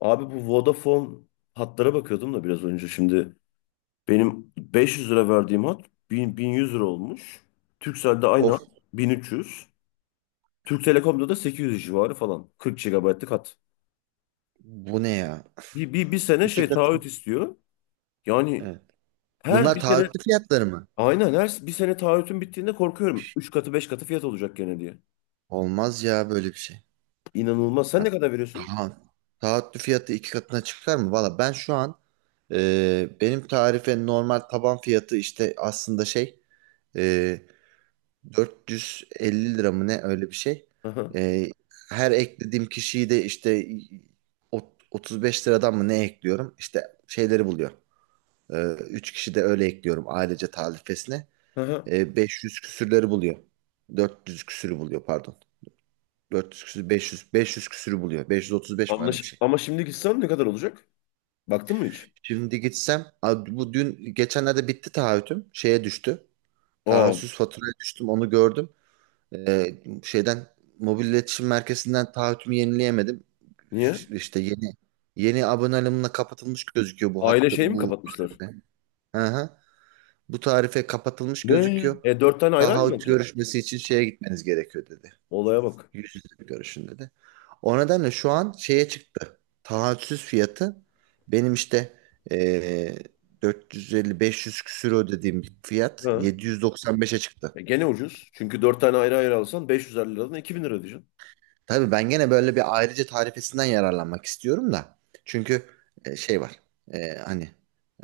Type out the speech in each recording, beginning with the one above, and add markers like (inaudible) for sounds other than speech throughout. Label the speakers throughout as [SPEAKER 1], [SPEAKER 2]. [SPEAKER 1] Abi bu Vodafone hatlara bakıyordum da biraz önce şimdi. Benim 500 lira verdiğim hat 1000, 1100 lira olmuş. Turkcell'de aynı hat
[SPEAKER 2] Of,
[SPEAKER 1] 1300. Türk Telekom'da da 800 civarı falan. 40 gigabaytlık hat.
[SPEAKER 2] bu ne ya?
[SPEAKER 1] Bir sene
[SPEAKER 2] İki
[SPEAKER 1] şey
[SPEAKER 2] kat.
[SPEAKER 1] taahhüt istiyor. Yani
[SPEAKER 2] Evet.
[SPEAKER 1] her
[SPEAKER 2] Bunlar
[SPEAKER 1] bir sene
[SPEAKER 2] taahhütlü fiyatları mı?
[SPEAKER 1] aynen her bir sene taahhütün bittiğinde korkuyorum. Üç katı 5 katı fiyat olacak gene diye.
[SPEAKER 2] Olmaz ya böyle bir şey.
[SPEAKER 1] İnanılmaz. Sen
[SPEAKER 2] Ya,
[SPEAKER 1] ne kadar veriyorsun?
[SPEAKER 2] tamam. Taahhütlü fiyatı iki katına çıkar mı? Valla ben şu an benim tarife normal taban fiyatı işte aslında e, 450 lira mı ne, öyle bir şey.
[SPEAKER 1] Aha,
[SPEAKER 2] E, her eklediğim kişiyi de işte 35 liradan mı ne ekliyorum? İşte şeyleri buluyor. E, 3 kişi de öyle ekliyorum ailece tarifesine.
[SPEAKER 1] aha.
[SPEAKER 2] 500 küsürleri buluyor. 400 küsürü buluyor, pardon. 400 küsür 500 küsürü buluyor. 535 mi, öyle bir şey.
[SPEAKER 1] Ama şimdi gitsem ne kadar olacak? Baktın mı hiç?
[SPEAKER 2] Şimdi gitsem bu dün geçenlerde bitti taahhütüm. Şeye düştü.
[SPEAKER 1] Aa,
[SPEAKER 2] Taahhütsüz faturaya düştüm, onu gördüm. E, şeyden, mobil iletişim merkezinden taahhütümü yenileyemedim.
[SPEAKER 1] niye?
[SPEAKER 2] İşte yeni aboneliğimle kapatılmış gözüküyor bu
[SPEAKER 1] Aile
[SPEAKER 2] hattı,
[SPEAKER 1] şeyi mi
[SPEAKER 2] bu
[SPEAKER 1] kapatmışlar?
[SPEAKER 2] tarife. Hı hı. Bu tarife kapatılmış
[SPEAKER 1] Ne?
[SPEAKER 2] gözüküyor.
[SPEAKER 1] E dört tane ayrı ayrı mı
[SPEAKER 2] Taahhüt
[SPEAKER 1] alacaksın?
[SPEAKER 2] görüşmesi için şeye gitmeniz gerekiyor dedi.
[SPEAKER 1] Olaya bak.
[SPEAKER 2] Yüz yüze görüşün dedi. O nedenle şu an şeye çıktı. Taahhütsüz fiyatı, benim işte eee 450-500 küsür ödediğim bir fiyat
[SPEAKER 1] Ha.
[SPEAKER 2] 795'e çıktı.
[SPEAKER 1] E, gene ucuz. Çünkü 4 tane ayrı ayrı alsan 550 liradan 2000 lira diyeceksin.
[SPEAKER 2] Tabii ben gene böyle bir ayrıca tarifesinden yararlanmak istiyorum da. Çünkü şey var. Hani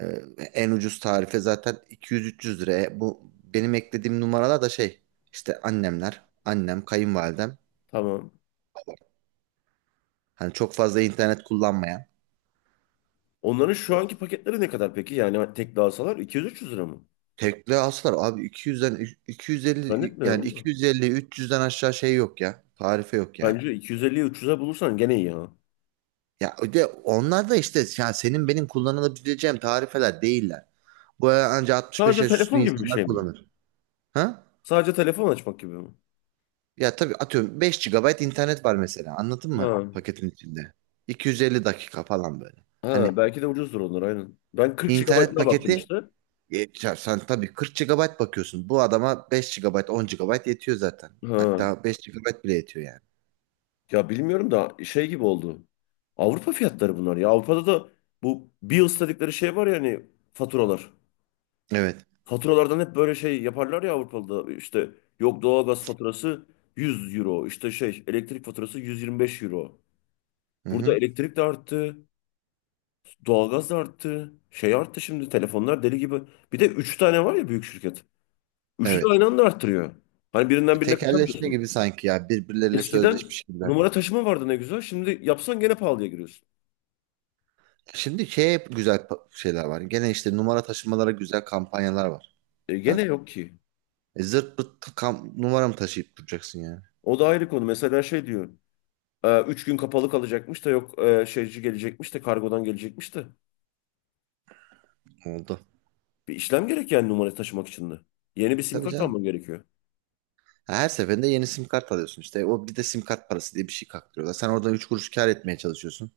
[SPEAKER 2] e, en ucuz tarife zaten 200-300 lira. Bu benim eklediğim numaralar da şey, işte annemler, annem, kayınvalidem.
[SPEAKER 1] Tamam.
[SPEAKER 2] Hani çok fazla internet kullanmayan.
[SPEAKER 1] Onların şu anki paketleri ne kadar peki? Yani tek alsalar 200-300 lira mı?
[SPEAKER 2] Tekle aslar abi 200'den 250,
[SPEAKER 1] Zannetmiyorum
[SPEAKER 2] yani
[SPEAKER 1] ama.
[SPEAKER 2] 250 300'den aşağı şey yok ya. Tarife yok yani.
[SPEAKER 1] Bence 250'yi 300'e bulursan gene iyi ha.
[SPEAKER 2] Ya o de onlar da işte, yani senin benim kullanılabileceğim tarifeler değiller. Bu ancak 65
[SPEAKER 1] Sadece
[SPEAKER 2] yaş üstü
[SPEAKER 1] telefon gibi bir
[SPEAKER 2] insanlar
[SPEAKER 1] şey mi?
[SPEAKER 2] kullanır. Ha?
[SPEAKER 1] Sadece telefon açmak gibi mi?
[SPEAKER 2] Ya tabii, atıyorum 5 gigabayt internet var mesela. Anladın mı
[SPEAKER 1] Ha.
[SPEAKER 2] paketin içinde? 250 dakika falan böyle. Hani
[SPEAKER 1] Ha belki de ucuzdur onlar aynen. Ben 40
[SPEAKER 2] internet
[SPEAKER 1] GB'ına baktım
[SPEAKER 2] paketi,
[SPEAKER 1] işte.
[SPEAKER 2] ya sen tabii 40 gigabayt bakıyorsun. Bu adama 5 gigabayt, 10 gigabayt yetiyor zaten.
[SPEAKER 1] Ha.
[SPEAKER 2] Hatta 5 gigabayt bile yetiyor yani.
[SPEAKER 1] Ya bilmiyorum da şey gibi oldu. Avrupa fiyatları bunlar ya. Avrupa'da da bu bills dedikleri şey var ya hani faturalar.
[SPEAKER 2] Evet.
[SPEAKER 1] Faturalardan hep böyle şey yaparlar ya Avrupa'da. İşte yok doğalgaz faturası 100 euro. İşte şey elektrik faturası 125 euro.
[SPEAKER 2] Hı
[SPEAKER 1] Burada
[SPEAKER 2] hı.
[SPEAKER 1] elektrik de arttı. Doğalgaz da arttı. Şey arttı şimdi telefonlar deli gibi. Bir de 3 tane var ya büyük şirket. Üçü de
[SPEAKER 2] Evet.
[SPEAKER 1] aynı anda arttırıyor. Hani birinden birine
[SPEAKER 2] Tekelleşme
[SPEAKER 1] kaçamıyorsun.
[SPEAKER 2] gibi sanki ya, birbirleriyle
[SPEAKER 1] Eskiden
[SPEAKER 2] sözleşmiş gibiler.
[SPEAKER 1] numara taşıma vardı ne güzel. Şimdi yapsan gene pahalıya giriyorsun.
[SPEAKER 2] Şimdi şey, şeyler var. Gene işte numara taşımalara güzel kampanyalar var.
[SPEAKER 1] E
[SPEAKER 2] Da
[SPEAKER 1] gene yok ki.
[SPEAKER 2] zırt pırt ta- kam numara mı taşıyıp duracaksın yani?
[SPEAKER 1] O da ayrı konu. Mesela şey diyor. 3 gün kapalı kalacakmış da yok şeyci gelecekmiş de kargodan gelecekmiş de.
[SPEAKER 2] Oldu.
[SPEAKER 1] Bir işlem gerek yani numara taşımak için de. Yeni bir sim
[SPEAKER 2] Tabii
[SPEAKER 1] kart
[SPEAKER 2] canım.
[SPEAKER 1] alman gerekiyor.
[SPEAKER 2] Ha, her seferinde yeni sim kart alıyorsun işte. O bir de sim kart parası diye bir şey kaktırıyorlar. Sen oradan 3 kuruş kar etmeye çalışıyorsun.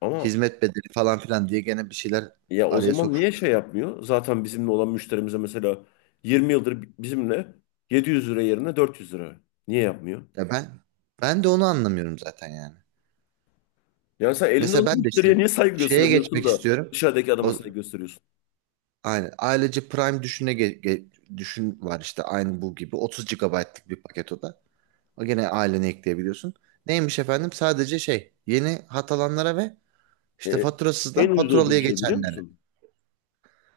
[SPEAKER 1] Ama
[SPEAKER 2] Hizmet bedeli falan filan diye gene bir şeyler
[SPEAKER 1] ya o
[SPEAKER 2] araya
[SPEAKER 1] zaman niye şey
[SPEAKER 2] sokuşturuyor.
[SPEAKER 1] yapmıyor? Zaten bizimle olan müşterimize mesela 20 yıldır bizimle 700 lira yerine 400 lira. Niye yapmıyor?
[SPEAKER 2] Ya ben de onu anlamıyorum zaten yani.
[SPEAKER 1] Yani sen elinde
[SPEAKER 2] Mesela
[SPEAKER 1] olan
[SPEAKER 2] ben de
[SPEAKER 1] müşteriye
[SPEAKER 2] işte
[SPEAKER 1] niye saygı
[SPEAKER 2] şeye
[SPEAKER 1] göstermiyorsun
[SPEAKER 2] geçmek
[SPEAKER 1] da
[SPEAKER 2] istiyorum.
[SPEAKER 1] dışarıdaki adama
[SPEAKER 2] O,
[SPEAKER 1] saygı gösteriyorsun?
[SPEAKER 2] aynen. Ailece Prime düşün var işte, aynı bu gibi 30 gigabaytlık bir paket o da. O gene ailene ekleyebiliyorsun. Neymiş efendim? Sadece şey, yeni hat alanlara ve işte
[SPEAKER 1] E, en
[SPEAKER 2] faturasızdan
[SPEAKER 1] ucuz
[SPEAKER 2] faturalıya
[SPEAKER 1] olduğum şey biliyor
[SPEAKER 2] geçenlere.
[SPEAKER 1] musun?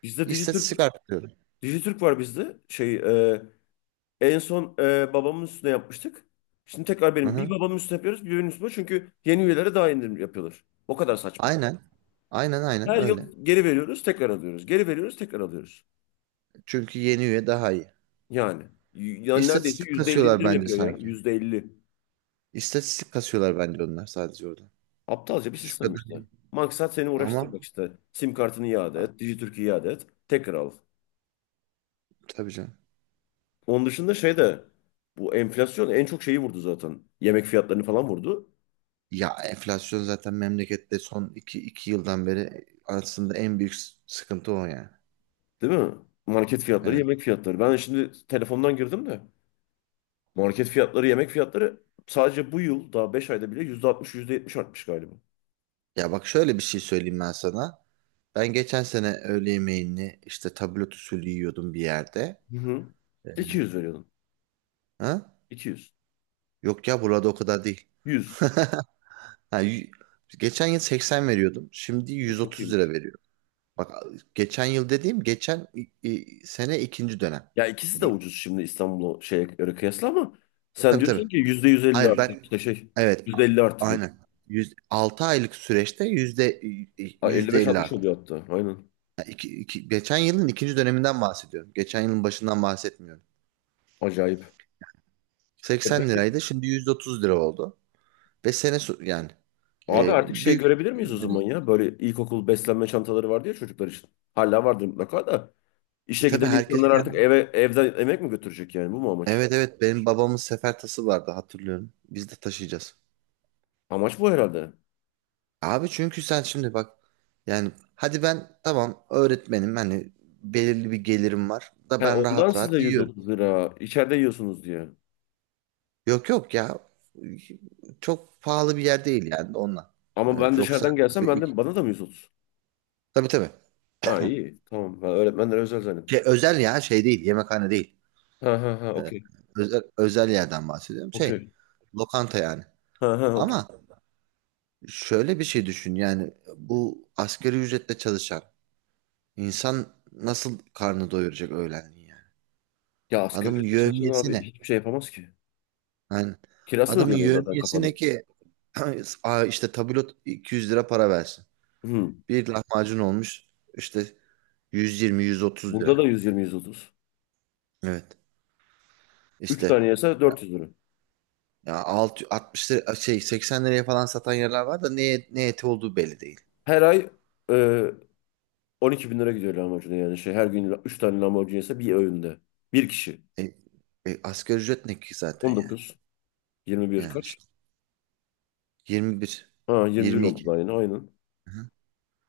[SPEAKER 1] Bizde Dijitürk,
[SPEAKER 2] İstatistik artırıyorum.
[SPEAKER 1] Dijitürk var bizde. Şey, e, en son babamın üstüne yapmıştık. Şimdi tekrar
[SPEAKER 2] Hı
[SPEAKER 1] benim. Bir
[SPEAKER 2] hı.
[SPEAKER 1] babamın üstüne yapıyoruz, bir benim üstüme. Çünkü yeni üyelere daha indirim yapıyorlar. O kadar saçma.
[SPEAKER 2] Aynen. Aynen
[SPEAKER 1] Her
[SPEAKER 2] öyle.
[SPEAKER 1] yıl geri veriyoruz, tekrar alıyoruz. Geri veriyoruz, tekrar alıyoruz.
[SPEAKER 2] Çünkü yeni üye daha iyi.
[SPEAKER 1] Yani. Yani neredeyse
[SPEAKER 2] İstatistik
[SPEAKER 1] %50
[SPEAKER 2] kasıyorlar
[SPEAKER 1] indirim
[SPEAKER 2] bence
[SPEAKER 1] yapıyor ya.
[SPEAKER 2] sanki.
[SPEAKER 1] %50.
[SPEAKER 2] İstatistik kasıyorlar bence onlar sadece orada.
[SPEAKER 1] Aptalca bir
[SPEAKER 2] Şu kadar.
[SPEAKER 1] sistem işte. Maksat seni
[SPEAKER 2] Ama
[SPEAKER 1] uğraştırmak işte. Sim kartını iade et, Dijitürk'ü iade et, tekrar al.
[SPEAKER 2] tabii canım.
[SPEAKER 1] Onun dışında şey de bu enflasyon en çok şeyi vurdu zaten. Yemek fiyatlarını falan vurdu.
[SPEAKER 2] Ya enflasyon zaten memlekette son iki yıldan beri aslında en büyük sıkıntı o yani.
[SPEAKER 1] Değil mi? Market fiyatları,
[SPEAKER 2] Evet.
[SPEAKER 1] yemek fiyatları. Ben şimdi telefondan girdim de. Market fiyatları, yemek fiyatları sadece bu yıl daha 5 ayda bile %60 yüzde yetmiş artmış galiba.
[SPEAKER 2] Ya bak, şöyle bir şey söyleyeyim ben sana. Ben geçen sene öğle yemeğini işte tablet usulü yiyordum bir yerde.
[SPEAKER 1] Hı hı.
[SPEAKER 2] Ee,
[SPEAKER 1] 200 veriyordun.
[SPEAKER 2] Ha?
[SPEAKER 1] İki yüz.
[SPEAKER 2] Yok ya, burada o kadar değil.
[SPEAKER 1] Yüz.
[SPEAKER 2] (laughs) Ha, y- geçen yıl 80 veriyordum. Şimdi
[SPEAKER 1] Çok
[SPEAKER 2] 130 lira
[SPEAKER 1] iyiymiş.
[SPEAKER 2] veriyorum. Bak, geçen yıl dediğim geçen sene ikinci dönem
[SPEAKER 1] Ya ikisi de
[SPEAKER 2] diyeyim.
[SPEAKER 1] ucuz şimdi İstanbul'a şeye göre kıyasla ama sen, evet,
[SPEAKER 2] Tabii tabii.
[SPEAKER 1] diyorsun ki %150
[SPEAKER 2] Hayır
[SPEAKER 1] arttı
[SPEAKER 2] ben
[SPEAKER 1] işte şey
[SPEAKER 2] evet
[SPEAKER 1] %50
[SPEAKER 2] a-
[SPEAKER 1] arttı diyor.
[SPEAKER 2] aynen. 6 aylık süreçte yüzde
[SPEAKER 1] Ha, elli
[SPEAKER 2] yüzde
[SPEAKER 1] beş
[SPEAKER 2] 50
[SPEAKER 1] altmış
[SPEAKER 2] arttı.
[SPEAKER 1] oluyor hatta. Aynen.
[SPEAKER 2] Yani geçen yılın ikinci döneminden bahsediyorum. Geçen yılın başından bahsetmiyorum.
[SPEAKER 1] Acayip. E
[SPEAKER 2] 80
[SPEAKER 1] peki
[SPEAKER 2] liraydı, şimdi 130 lira oldu. Ve yani
[SPEAKER 1] abi
[SPEAKER 2] e,
[SPEAKER 1] artık şey
[SPEAKER 2] büyük.
[SPEAKER 1] görebilir miyiz o zaman ya? Böyle ilkokul beslenme çantaları vardı ya çocuklar için. Hala vardır mutlaka da. İşe
[SPEAKER 2] Tabii
[SPEAKER 1] giden
[SPEAKER 2] herkes
[SPEAKER 1] insanlar
[SPEAKER 2] kendi.
[SPEAKER 1] artık evden yemek mi götürecek yani? Bu mu amaç?
[SPEAKER 2] Evet, benim babamın sefer tası vardı, hatırlıyorum. Biz de taşıyacağız.
[SPEAKER 1] Amaç bu herhalde.
[SPEAKER 2] Abi çünkü sen şimdi bak, yani hadi ben tamam öğretmenim hani, belirli bir gelirim var da
[SPEAKER 1] He,
[SPEAKER 2] ben
[SPEAKER 1] ondan
[SPEAKER 2] rahat
[SPEAKER 1] size
[SPEAKER 2] rahat yiyorum.
[SPEAKER 1] 130 lira. İçeride yiyorsunuz diye.
[SPEAKER 2] Yok yok ya. Çok pahalı bir yer değil yani onunla.
[SPEAKER 1] Ama ben
[SPEAKER 2] Evet, yoksa
[SPEAKER 1] dışarıdan gelsem ben
[SPEAKER 2] tabii
[SPEAKER 1] de bana da mı 130?
[SPEAKER 2] tabii.
[SPEAKER 1] Ha iyi. Tamam. Ben öğretmenlere özel zannettim.
[SPEAKER 2] Şey, özel ya şey değil, yemekhane değil.
[SPEAKER 1] Ha ha ha
[SPEAKER 2] Ee,
[SPEAKER 1] okey.
[SPEAKER 2] özel, özel yerden bahsediyorum. Şey,
[SPEAKER 1] Okey.
[SPEAKER 2] lokanta yani.
[SPEAKER 1] Ha ha okey.
[SPEAKER 2] Ama şöyle bir şey düşün, yani bu asgari ücretle çalışan insan nasıl karnı doyuracak öğlenliği yani.
[SPEAKER 1] Ya asgari
[SPEAKER 2] Adamın
[SPEAKER 1] ücretle çalışan
[SPEAKER 2] yevmiyesi
[SPEAKER 1] abi
[SPEAKER 2] ne?
[SPEAKER 1] hiçbir şey yapamaz ki.
[SPEAKER 2] Yani
[SPEAKER 1] Kirasını
[SPEAKER 2] adamın
[SPEAKER 1] ödeyemiyor zaten
[SPEAKER 2] yevmiyesi ne
[SPEAKER 1] kafadan.
[SPEAKER 2] ki? (clears throat) Aa, işte tabulot 200 lira para versin.
[SPEAKER 1] Hı.
[SPEAKER 2] Bir lahmacun olmuş işte 120-130
[SPEAKER 1] Burada
[SPEAKER 2] lira.
[SPEAKER 1] da 120-130.
[SPEAKER 2] Evet.
[SPEAKER 1] 3
[SPEAKER 2] İşte
[SPEAKER 1] tane yese 400 lira.
[SPEAKER 2] ya 6 60 lira, şey 80 liraya falan satan yerler var da ne eti olduğu belli değil.
[SPEAKER 1] Her ay e, 12 bin lira gidiyor lahmacuna yani. Şey, her gün 3 tane lahmacun yese bir öğünde. Bir kişi.
[SPEAKER 2] E, asgari ücret ne ki zaten yani.
[SPEAKER 1] 19. 21
[SPEAKER 2] Yani
[SPEAKER 1] kaç?
[SPEAKER 2] işte 21,
[SPEAKER 1] Ha 21 oldu
[SPEAKER 2] 22.
[SPEAKER 1] da aynı. Aynen.
[SPEAKER 2] Hı-hı.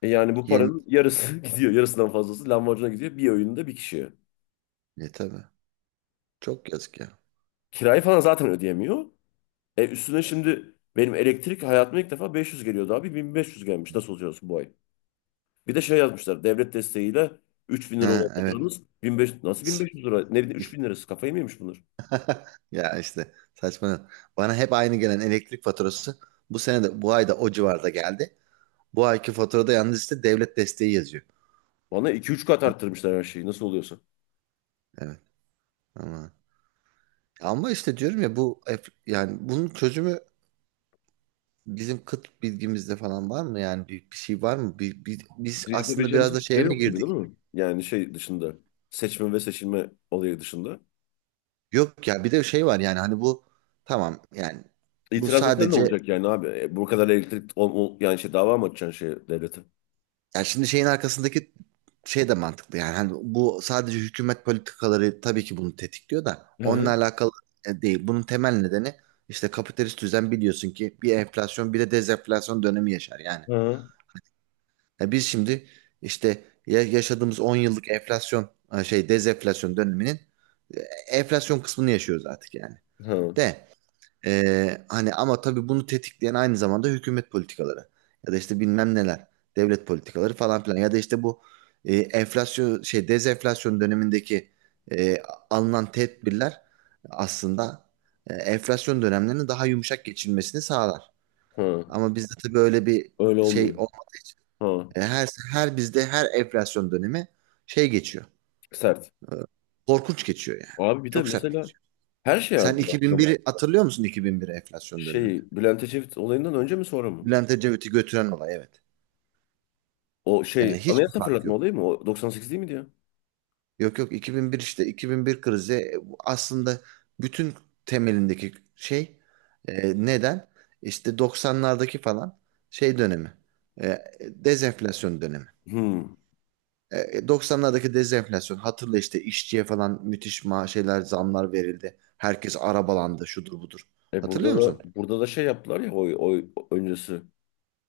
[SPEAKER 1] E yani bu
[SPEAKER 2] 20
[SPEAKER 1] paranın yarısı (laughs) gidiyor. Yarısından fazlası lahmacuna gidiyor. Bir öğünde bir kişiye.
[SPEAKER 2] ne, tabii. Çok yazık ya.
[SPEAKER 1] Kirayı falan zaten ödeyemiyor. E üstüne şimdi benim elektrik hayatıma ilk defa 500 geliyordu abi. 1500 gelmiş. Nasıl olacağız bu ay? Bir de şey yazmışlar. Devlet desteğiyle 3000 lira olan
[SPEAKER 2] Ha evet.
[SPEAKER 1] faturanız 1500, nasıl 1500 lira? Ne bileyim 3000 lirası. Kafayı mı yemiş bunlar?
[SPEAKER 2] (laughs) Ya işte saçma. Bana hep aynı gelen elektrik faturası bu sene de bu ayda o civarda geldi. Bu ayki faturada yalnız işte devlet desteği yazıyor.
[SPEAKER 1] Bana 2-3 kat arttırmışlar her şeyi. Nasıl oluyorsa.
[SPEAKER 2] Evet. Ama, ama işte diyorum ya bu yani bunun çözümü bizim kıt bilgimizde falan var mı? Yani bir şey var mı? Biz
[SPEAKER 1] Bizim
[SPEAKER 2] aslında
[SPEAKER 1] yapabileceğimiz
[SPEAKER 2] biraz da
[SPEAKER 1] hiçbir şey
[SPEAKER 2] şeye mi
[SPEAKER 1] yok gibi değil
[SPEAKER 2] girdik?
[SPEAKER 1] mi? Yani şey dışında. Seçme ve seçilme olayı dışında.
[SPEAKER 2] Yok ya, bir de şey var yani hani bu, tamam yani bu
[SPEAKER 1] İtiraz etsen ne
[SPEAKER 2] sadece,
[SPEAKER 1] olacak yani abi? E, bu kadar elektrik yani şey dava mı açacaksın şey devlete?
[SPEAKER 2] yani şimdi şeyin arkasındaki şey de mantıklı, yani hani bu sadece hükümet politikaları tabii ki bunu tetikliyor da
[SPEAKER 1] Hı
[SPEAKER 2] onunla
[SPEAKER 1] hı
[SPEAKER 2] alakalı değil. Bunun temel nedeni işte kapitalist düzen, biliyorsun ki bir enflasyon bir de dezenflasyon dönemi yaşar yani.
[SPEAKER 1] hı
[SPEAKER 2] Ya biz şimdi işte yaşadığımız 10 yıllık enflasyon ha şey dezenflasyon döneminin e, enflasyon kısmını yaşıyoruz artık yani.
[SPEAKER 1] hı.
[SPEAKER 2] De hani ama tabii bunu tetikleyen aynı zamanda hükümet politikaları ya da işte bilmem neler, devlet politikaları falan filan, ya da işte bu enflasyon şey dezenflasyon dönemindeki e, alınan tedbirler aslında enflasyon dönemlerinin daha yumuşak geçilmesini sağlar.
[SPEAKER 1] Hı.
[SPEAKER 2] Ama bizde tabii öyle bir
[SPEAKER 1] Öyle
[SPEAKER 2] şey
[SPEAKER 1] olmuyor.
[SPEAKER 2] olmadı.
[SPEAKER 1] Hı.
[SPEAKER 2] Her bizde her enflasyon dönemi şey geçiyor.
[SPEAKER 1] Sert.
[SPEAKER 2] Korkunç geçiyor yani.
[SPEAKER 1] Abi bir de
[SPEAKER 2] Çok sert
[SPEAKER 1] mesela
[SPEAKER 2] geçiyor.
[SPEAKER 1] her şey
[SPEAKER 2] Sen
[SPEAKER 1] artıyor aslında bu.
[SPEAKER 2] 2001'i hatırlıyor musun, 2001 enflasyon dönemini?
[SPEAKER 1] Şey Bülent Ecevit olayından önce mi sonra mı?
[SPEAKER 2] Bülent Ecevit'i götüren olay, evet.
[SPEAKER 1] O şey
[SPEAKER 2] Yani hiçbir
[SPEAKER 1] anayasa
[SPEAKER 2] fark
[SPEAKER 1] fırlatma
[SPEAKER 2] yok.
[SPEAKER 1] olayı mı? O 98 değil miydi ya?
[SPEAKER 2] Yok yok, 2001, işte 2001 krizi, bu aslında bütün temelindeki şey neden? İşte 90'lardaki falan şey dönemi. Dezenflasyon dönemi.
[SPEAKER 1] Hmm.
[SPEAKER 2] 90'lardaki dezenflasyon, hatırla, işte işçiye falan müthiş şeyler, zamlar verildi. Herkes arabalandı, şudur budur.
[SPEAKER 1] E burada
[SPEAKER 2] Hatırlıyor musun?
[SPEAKER 1] da burada da şey yaptılar ya oy öncesi.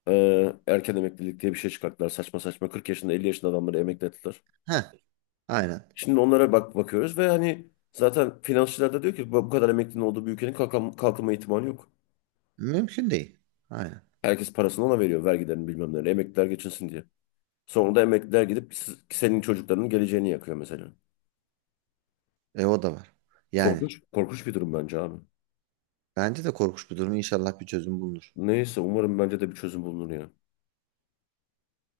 [SPEAKER 1] Erken emeklilik diye bir şey çıkarttılar. Saçma saçma 40 yaşında 50 yaşında adamları emekli ettiler.
[SPEAKER 2] Heh, aynen.
[SPEAKER 1] Şimdi onlara bakıyoruz ve hani zaten finansçılar da diyor ki bu kadar emeklinin olduğu bir ülkenin kalkınma ihtimali yok.
[SPEAKER 2] Mümkün değil. Aynen.
[SPEAKER 1] Herkes parasını ona veriyor vergilerini bilmem neleri emekliler geçinsin diye. Sonra da emekliler gidip senin çocuklarının geleceğini yakıyor mesela.
[SPEAKER 2] E o da var. Yani
[SPEAKER 1] Korkunç, korkunç bir durum bence abi.
[SPEAKER 2] bence de korkunç bir durum. İnşallah bir çözüm bulunur.
[SPEAKER 1] Neyse umarım bence de bir çözüm bulunur ya.